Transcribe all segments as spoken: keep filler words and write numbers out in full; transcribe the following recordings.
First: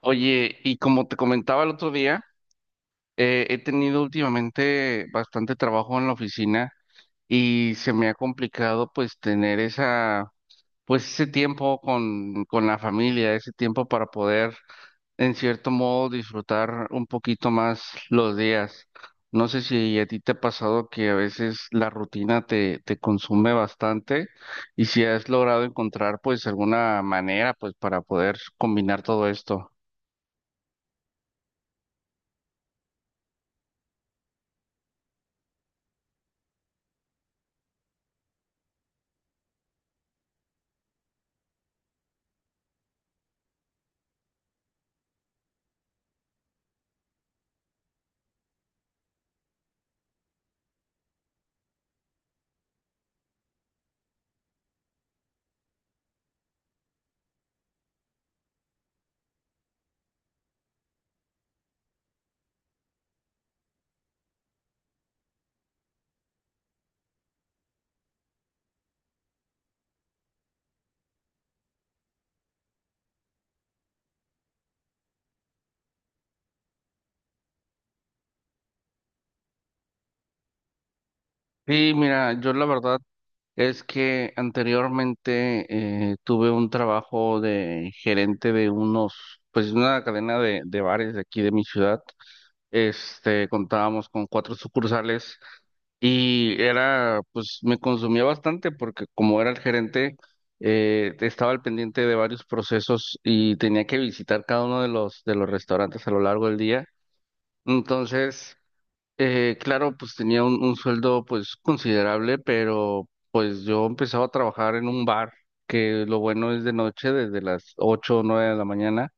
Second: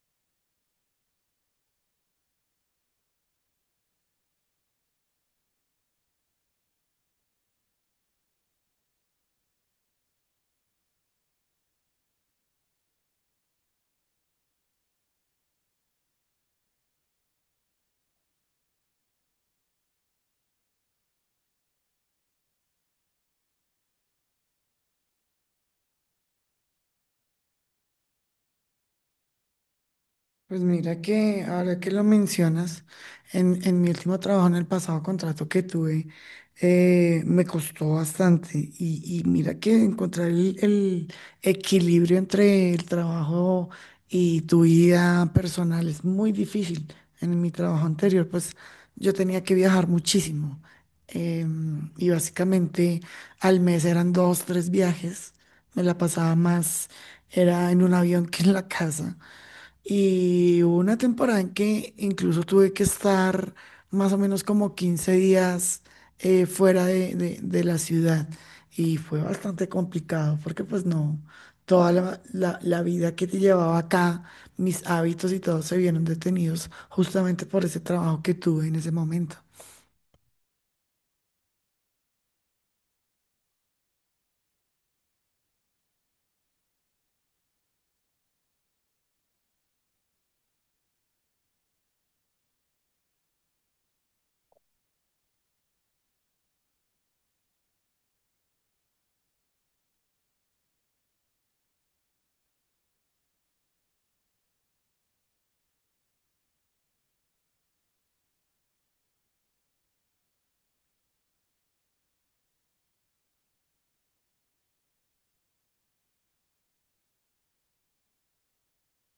Oye, y como te comentaba el otro día, eh, he tenido últimamente bastante trabajo en la oficina y se me ha complicado pues tener esa, pues ese tiempo con, con la familia, ese tiempo para poder en cierto modo disfrutar un poquito más los días. No sé si a ti te ha pasado que a veces la rutina te, te consume bastante y si has logrado encontrar pues alguna manera pues para poder combinar todo esto. Pues mira que ahora que lo mencionas, en, en mi último trabajo, en el pasado contrato que tuve, eh, me costó bastante. Y, y mira que encontrar el, el equilibrio entre el trabajo y tu vida personal es muy difícil. En mi trabajo anterior, pues yo tenía que viajar muchísimo. Em, y básicamente al mes eran dos, tres viajes. Me la pasaba más, era en un avión que en la casa. Y hubo una temporada en que incluso tuve que estar más o menos como quince días eh, fuera de, de- de la ciudad. Y fue bastante complicado porque pues no, toda la, la- la vida que te llevaba acá, mis hábitos y todo se vieron detenidos justamente por ese trabajo que tuve en ese momento. Sí, mira, yo la verdad es que anteriormente eh, tuve un trabajo de gerente de unos, pues una cadena de, de bares de aquí de mi ciudad. Este, contábamos con cuatro sucursales y era, pues me consumía bastante porque como era el gerente, eh, estaba al pendiente de varios procesos y tenía que visitar cada uno de los, de los restaurantes a lo largo del día. Entonces... Eh, claro, pues tenía un, un sueldo pues considerable, pero pues yo empezaba a trabajar en un bar, que lo bueno es de noche, desde las ocho o 9 de la mañana.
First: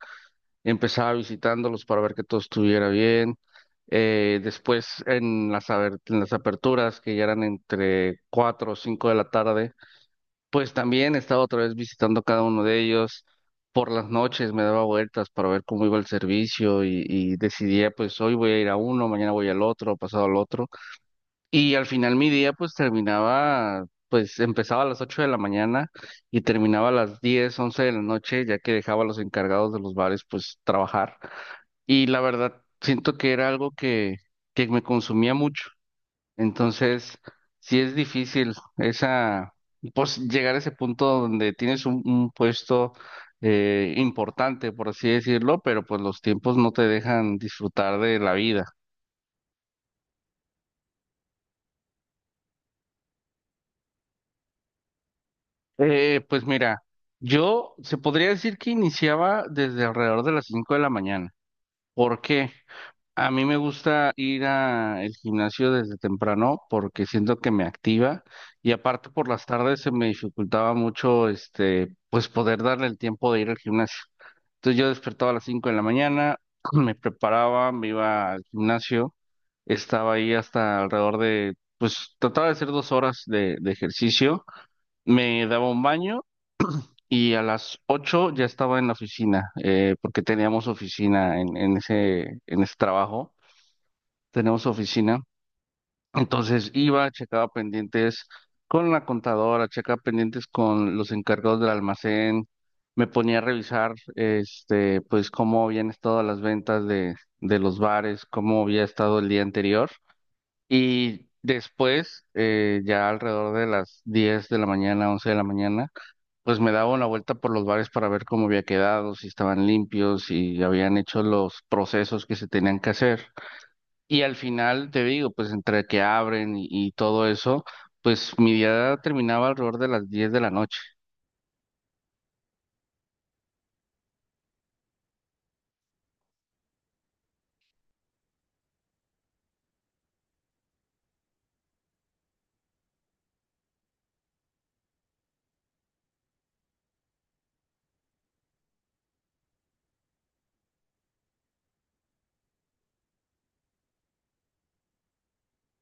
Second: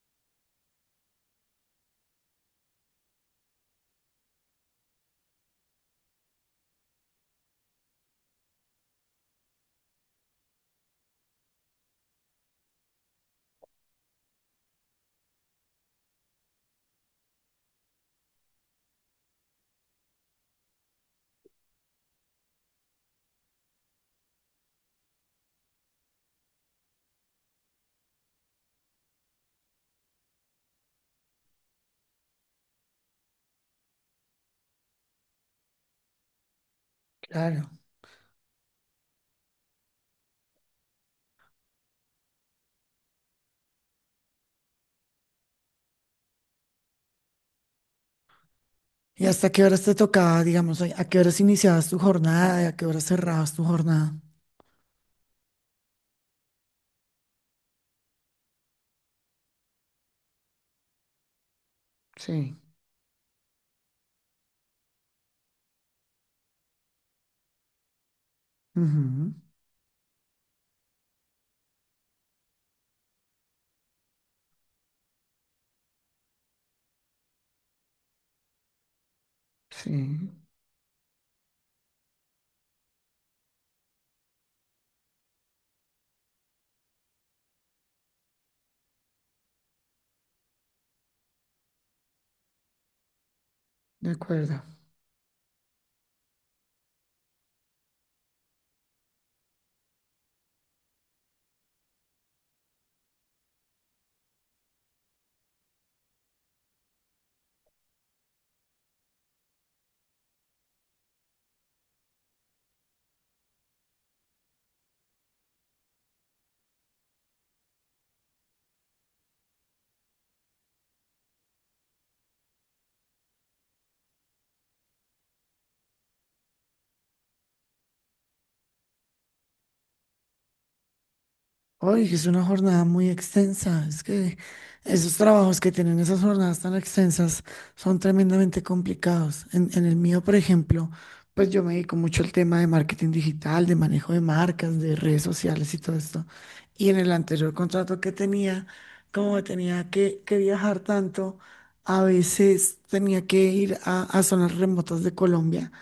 Empezaba visitándolos para ver que todo estuviera bien. Eh, después en las, aber- en las aperturas, que ya eran entre cuatro o cinco de la tarde, pues también estaba otra vez visitando cada uno de ellos. Por las noches me daba vueltas para ver cómo iba el servicio y, y decidía pues hoy voy a ir a uno, mañana voy al otro, pasado al otro. Y al final mi día pues terminaba, pues empezaba a las ocho de la mañana y terminaba a las diez once de la noche, ya que dejaba a los encargados de los bares pues trabajar. Y la verdad, siento que era algo que, que me consumía mucho. Entonces, Claro. sí es difícil esa, pues llegar a ese punto donde tienes un, un puesto eh, importante, por así decirlo, pero pues los tiempos no te dejan disfrutar de la vida. ¿Y hasta qué horas te tocaba, digamos, a a qué horas iniciabas tu jornada y a qué horas cerrabas tu jornada? Eh, pues mira, yo se podría decir que iniciaba desde alrededor de las cinco de la mañana. ¿Por qué? Sí. A mí me gusta ir al gimnasio desde temprano porque siento que me activa y aparte por Ujú. las tardes se me dificultaba mucho este, pues poder darle el tiempo de ir al gimnasio. Entonces yo despertaba a las cinco de la mañana, me preparaba, me iba al gimnasio, Sí, estaba ahí hasta alrededor de, pues trataba de hacer dos horas de de ejercicio. Me daba un baño y a las ocho ya estaba en la oficina, eh, porque teníamos oficina en, en ese, en ese trabajo, de acuerdo. tenemos oficina. Entonces iba, checaba pendientes con la contadora, checaba pendientes con los encargados del almacén, me ponía a revisar, este, pues cómo habían estado las ventas de, de los bares, cómo había estado el día anterior. Y después, eh, ya alrededor de las diez de la mañana, once de la mañana, pues me daba una vuelta por los bares para ver cómo había quedado, si estaban limpios, si habían hecho los procesos que se tenían que hacer. Y al final, te digo, pues entre que abren y, y todo eso, pues mi día terminaba alrededor de las diez de la noche. Oye, es una jornada muy extensa. Es que esos trabajos que tienen esas jornadas tan extensas son tremendamente complicados. En, en el mío, por ejemplo, pues yo me dedico mucho al tema de marketing digital, de manejo de marcas, de redes sociales y todo esto. Y en el anterior contrato que tenía, como tenía que, que viajar tanto, a veces tenía que ir a, a zonas remotas de Colombia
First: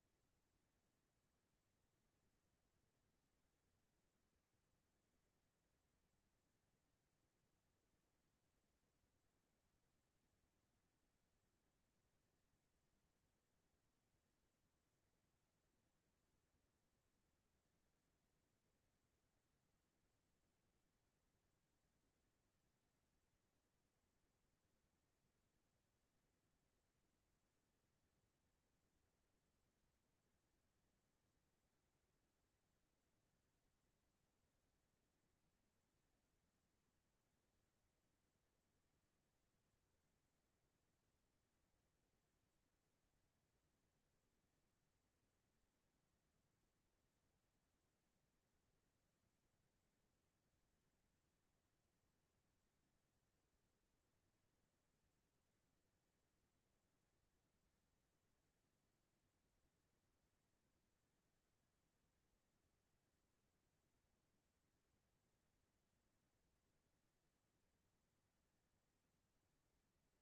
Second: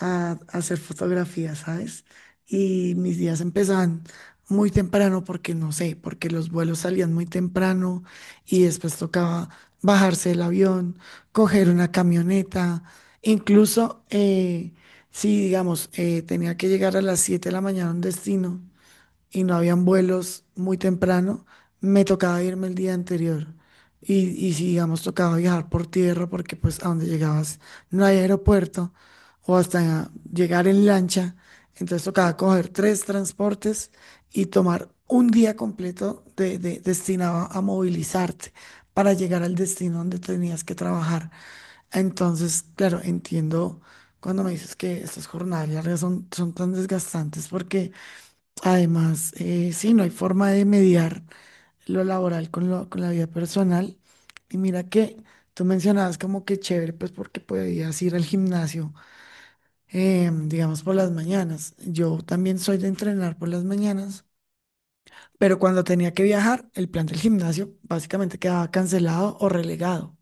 a, a hacer fotografías, ¿sabes? Y mis días empezaban muy temprano porque no sé, porque los vuelos salían muy temprano y después tocaba bajarse del avión, coger una camioneta, incluso eh, si digamos eh, tenía que llegar a las siete de la mañana a un destino y no habían vuelos muy temprano, me tocaba irme el día anterior. Y, y si, digamos, tocaba viajar por tierra, porque pues a donde llegabas no hay aeropuerto, o hasta llegar en lancha, entonces tocaba coger tres transportes y tomar un día completo de, de- destinado a movilizarte para llegar al destino donde tenías que trabajar. Entonces, claro, entiendo cuando me dices que estas jornadas largas son, son tan desgastantes porque además, eh, sí, no hay forma de mediar lo laboral con, lo, con la vida personal. Y mira que tú mencionabas como que chévere, pues porque podías ir al gimnasio, eh, digamos, por las mañanas. Yo también soy de entrenar por las mañanas, pero cuando tenía que viajar, el plan del gimnasio básicamente quedaba cancelado o relegado.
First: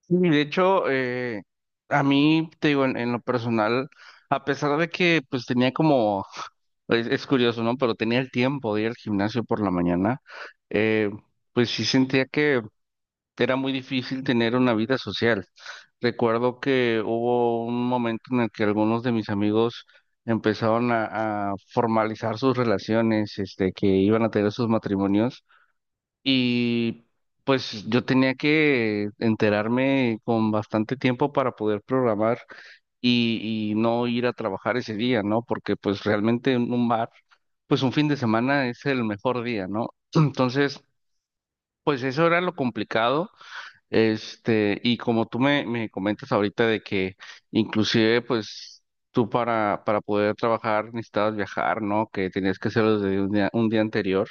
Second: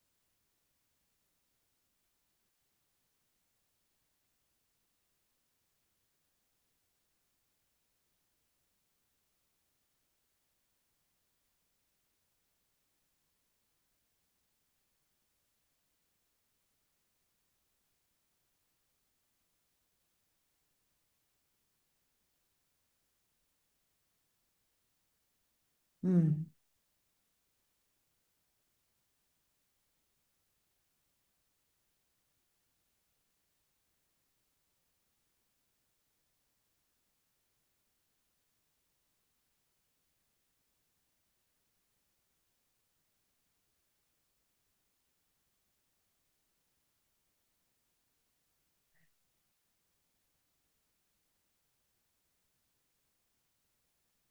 Sí, de hecho, eh, a mí, te digo, en, en lo personal, a pesar de que pues tenía como, es, es curioso, ¿no? Pero tenía el tiempo de ir al gimnasio por la mañana, eh, pues sí sentía que era muy difícil tener una vida social. Recuerdo que hubo un momento en el que algunos de mis amigos empezaron a, a formalizar sus relaciones, este, que iban a tener sus matrimonios Mm, y pues yo tenía que enterarme con bastante tiempo para poder programar y, y no ir a trabajar ese día, ¿no? Porque pues realmente en un bar, pues un fin de semana es el mejor día, ¿no? Entonces, pues eso era lo complicado. Este, y como tú me, me comentas ahorita de que inclusive pues tú para, para poder trabajar necesitabas viajar, ¿no? Que tenías que hacerlo desde un día, un día anterior.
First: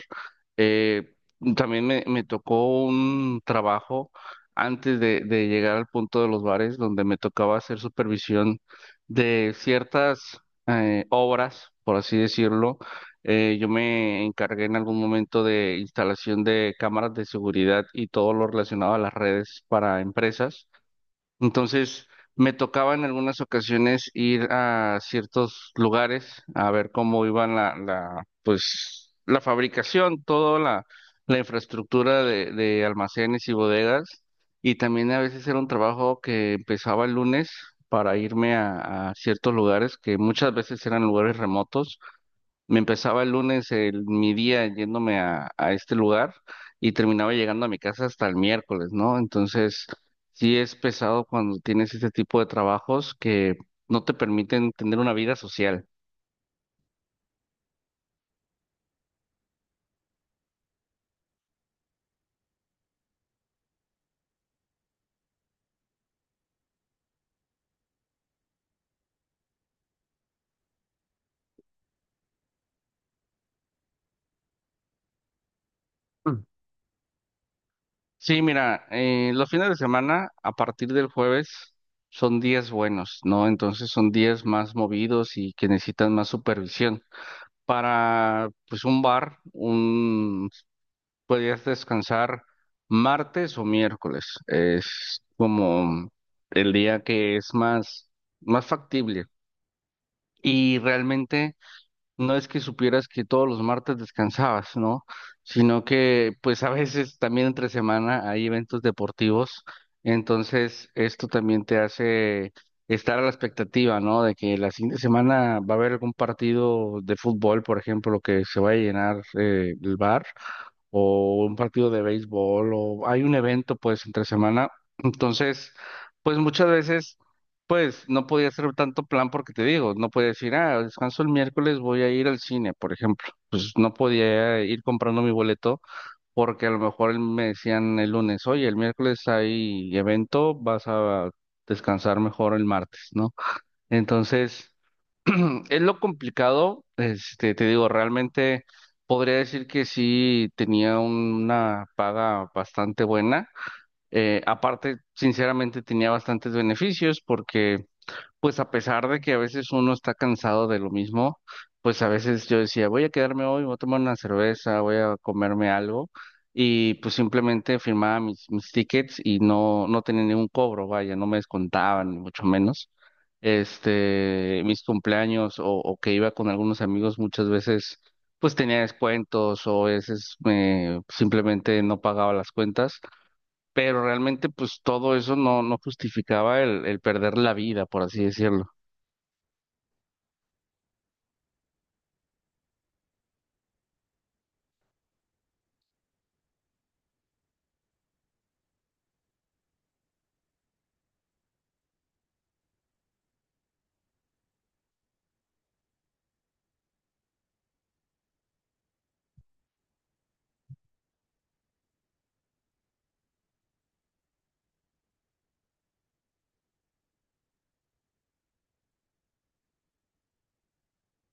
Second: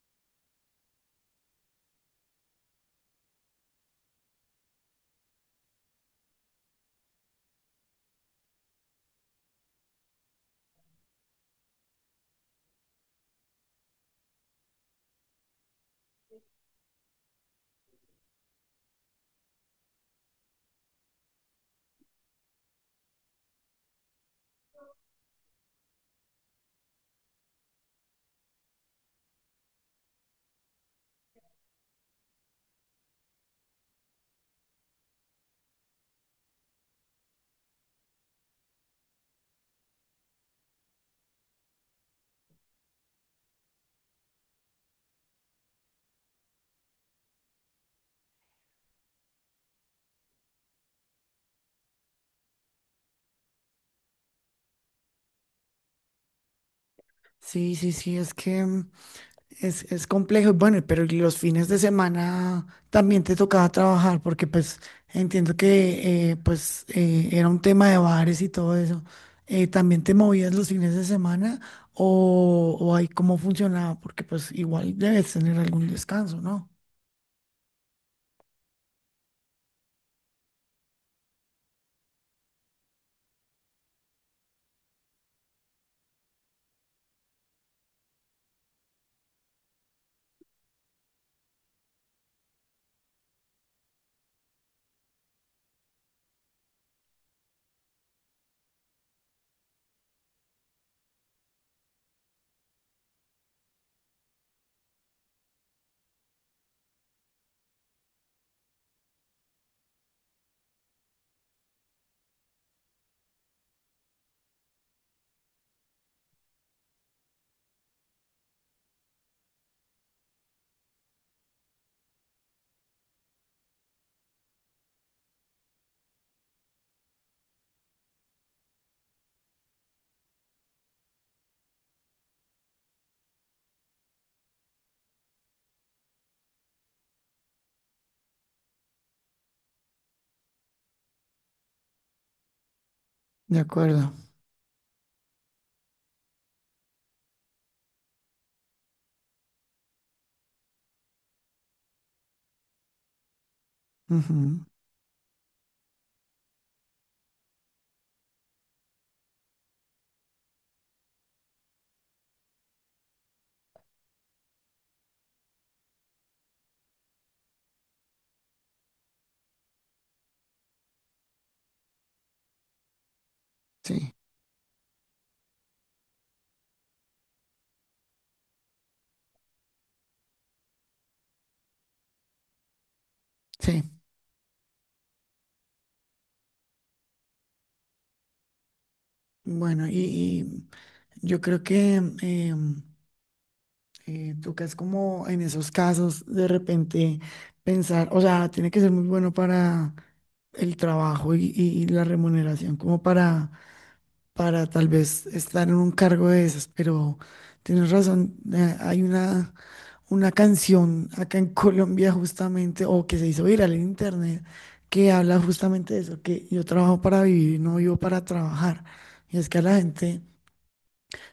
Eh, también me, me tocó un trabajo antes de, de llegar al punto de los bares donde me tocaba hacer supervisión de ciertas eh, obras, por así decirlo. eh, yo me encargué en algún momento de instalación de cámaras de seguridad y todo lo relacionado a las redes para empresas. Entonces, me tocaba en algunas ocasiones ir a ciertos lugares a ver cómo iban la, la, pues, la fabricación, toda la, la infraestructura de, de almacenes y bodegas. Y también a veces era un trabajo que empezaba el lunes para irme a a ciertos lugares que muchas veces eran lugares remotos. Me empezaba el lunes el, mi día yéndome a, a este lugar y terminaba llegando a mi casa hasta el miércoles, ¿no? Entonces, sí es pesado cuando tienes este tipo de trabajos que no te permiten tener una vida social. sí, sí, sí, es que mm, Es, es complejo, bueno, pero ¿y los fines de semana también te tocaba trabajar, porque pues entiendo que eh, pues eh, era un tema de bares y todo eso? Eh, ¿también te movías los fines de semana o, o ahí cómo funcionaba? Porque pues igual debes tener algún descanso, Mm. ¿no? Sí, mira, eh, los fines de semana a partir del jueves son días buenos, ¿no? Entonces son días más movidos y que necesitan más supervisión. Para, pues, un bar, un podrías descansar martes o miércoles. Es como el día que es más, más factible. Y realmente no es que supieras que todos los martes descansabas, ¿no? Sino que pues a veces también entre semana hay eventos deportivos. Entonces esto también te hace estar a la expectativa, ¿no? De que la siguiente semana va a haber algún partido de fútbol, por ejemplo, que se va a llenar eh, el bar o un partido de béisbol o hay un evento pues entre semana. Entonces, pues muchas veces pues no podía hacer tanto plan porque te digo, no podía decir, ah, descanso el miércoles, voy a ir al cine, por ejemplo. Pues no podía ir comprando mi boleto porque a lo mejor me decían el lunes, oye, el miércoles hay evento, vas a descansar mejor el martes, ¿no? De acuerdo. Entonces... Es lo complicado, este, te digo, realmente podría decir que sí tenía una paga bastante buena. Eh, Ujú. aparte, sinceramente, tenía bastantes beneficios porque pues a pesar de que a veces uno está cansado de lo mismo, pues a veces yo decía, voy a quedarme hoy, voy a tomar una cerveza, voy a comerme algo, y pues simplemente firmaba mis, mis tickets y no, no tenía ningún cobro, vaya, no me descontaban, ni mucho menos. Sí, Este, mis cumpleaños o, o que iba con algunos amigos muchas veces, pues tenía descuentos o a veces me simplemente no pagaba las cuentas, sí. pero realmente pues todo eso no, no justificaba el, el perder la vida, por así decirlo. Bueno, y, y yo creo que em, Eh, tocas como en esos casos de repente pensar, o sea, tiene que ser muy bueno para el trabajo y, y- y la remuneración, como para, para tal vez estar en un cargo de esas, pero tienes razón, eh, hay una, una canción acá en Colombia justamente, o que se hizo viral en internet, que habla justamente de eso, que yo trabajo para vivir, no vivo para trabajar. Y es que a la gente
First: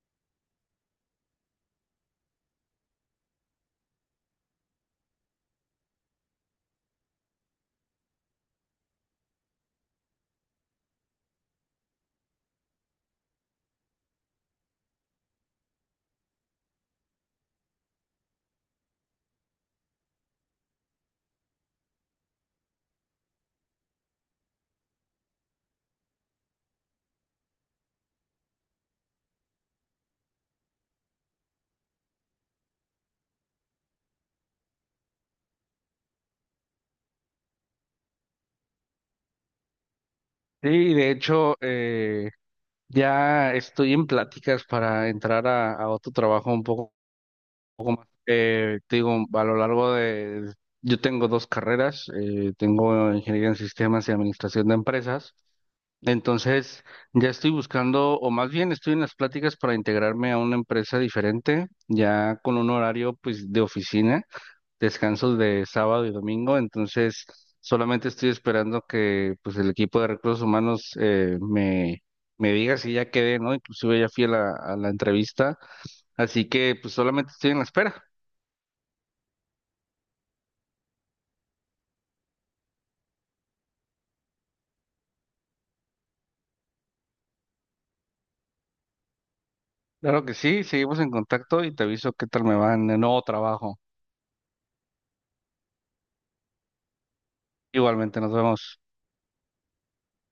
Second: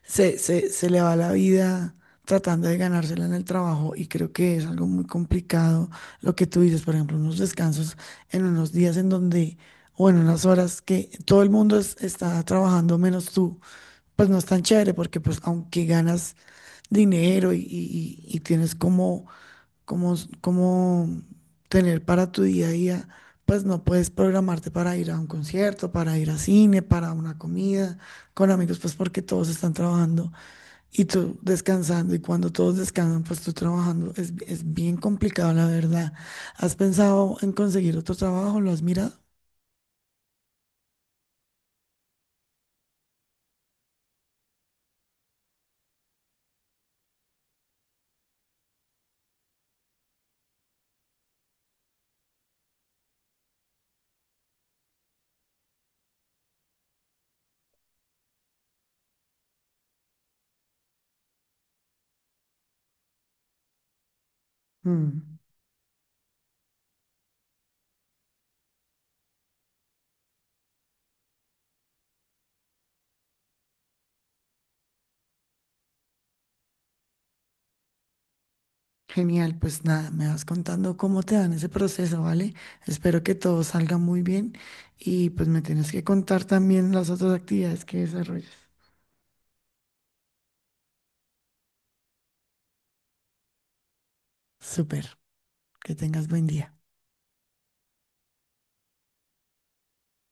se, se, se le va la vida tratando de ganársela en el trabajo y creo que es algo muy complicado lo que tú dices, por ejemplo, unos descansos en unos días en donde, o en unas horas que todo el mundo es- está trabajando menos tú, pues no es tan chévere porque pues aunque ganas dinero y, y- y- y tienes como, como, como tener para tu día a día. Pues no puedes programarte para ir a un concierto, para ir a cine, para una comida con amigos, pues porque todos están trabajando. Y tú descansando, y cuando todos descansan, pues tú trabajando. Es, es bien complicado, la verdad. ¿Has pensado en conseguir otro trabajo? ¿Lo has mirado? Sí, de hecho, eh, ya estoy en pláticas para entrar a, a otro trabajo un poco. eh, te digo, a lo largo de... Yo tengo dos carreras, eh, tengo ingeniería en sistemas y administración de empresas. Entonces, ya estoy buscando, o más bien estoy en las pláticas para integrarme a una empresa diferente, ya con un horario pues de oficina, Mm, descansos de sábado y domingo, entonces solamente estoy esperando que pues el equipo de recursos humanos eh, me, me diga si ya quedé, ¿no? Inclusive ya fui a la, a la entrevista, así que pues solamente estoy en la espera. Genial, pues nada, me vas contando cómo te dan ese proceso, ¿vale? Espero que todo salga muy bien y pues me tienes que contar también las otras actividades que desarrollas. Claro que sí, seguimos en contacto y te aviso qué tal me va en el nuevo trabajo. Súper, que tengas buen día. Igualmente, nos vemos.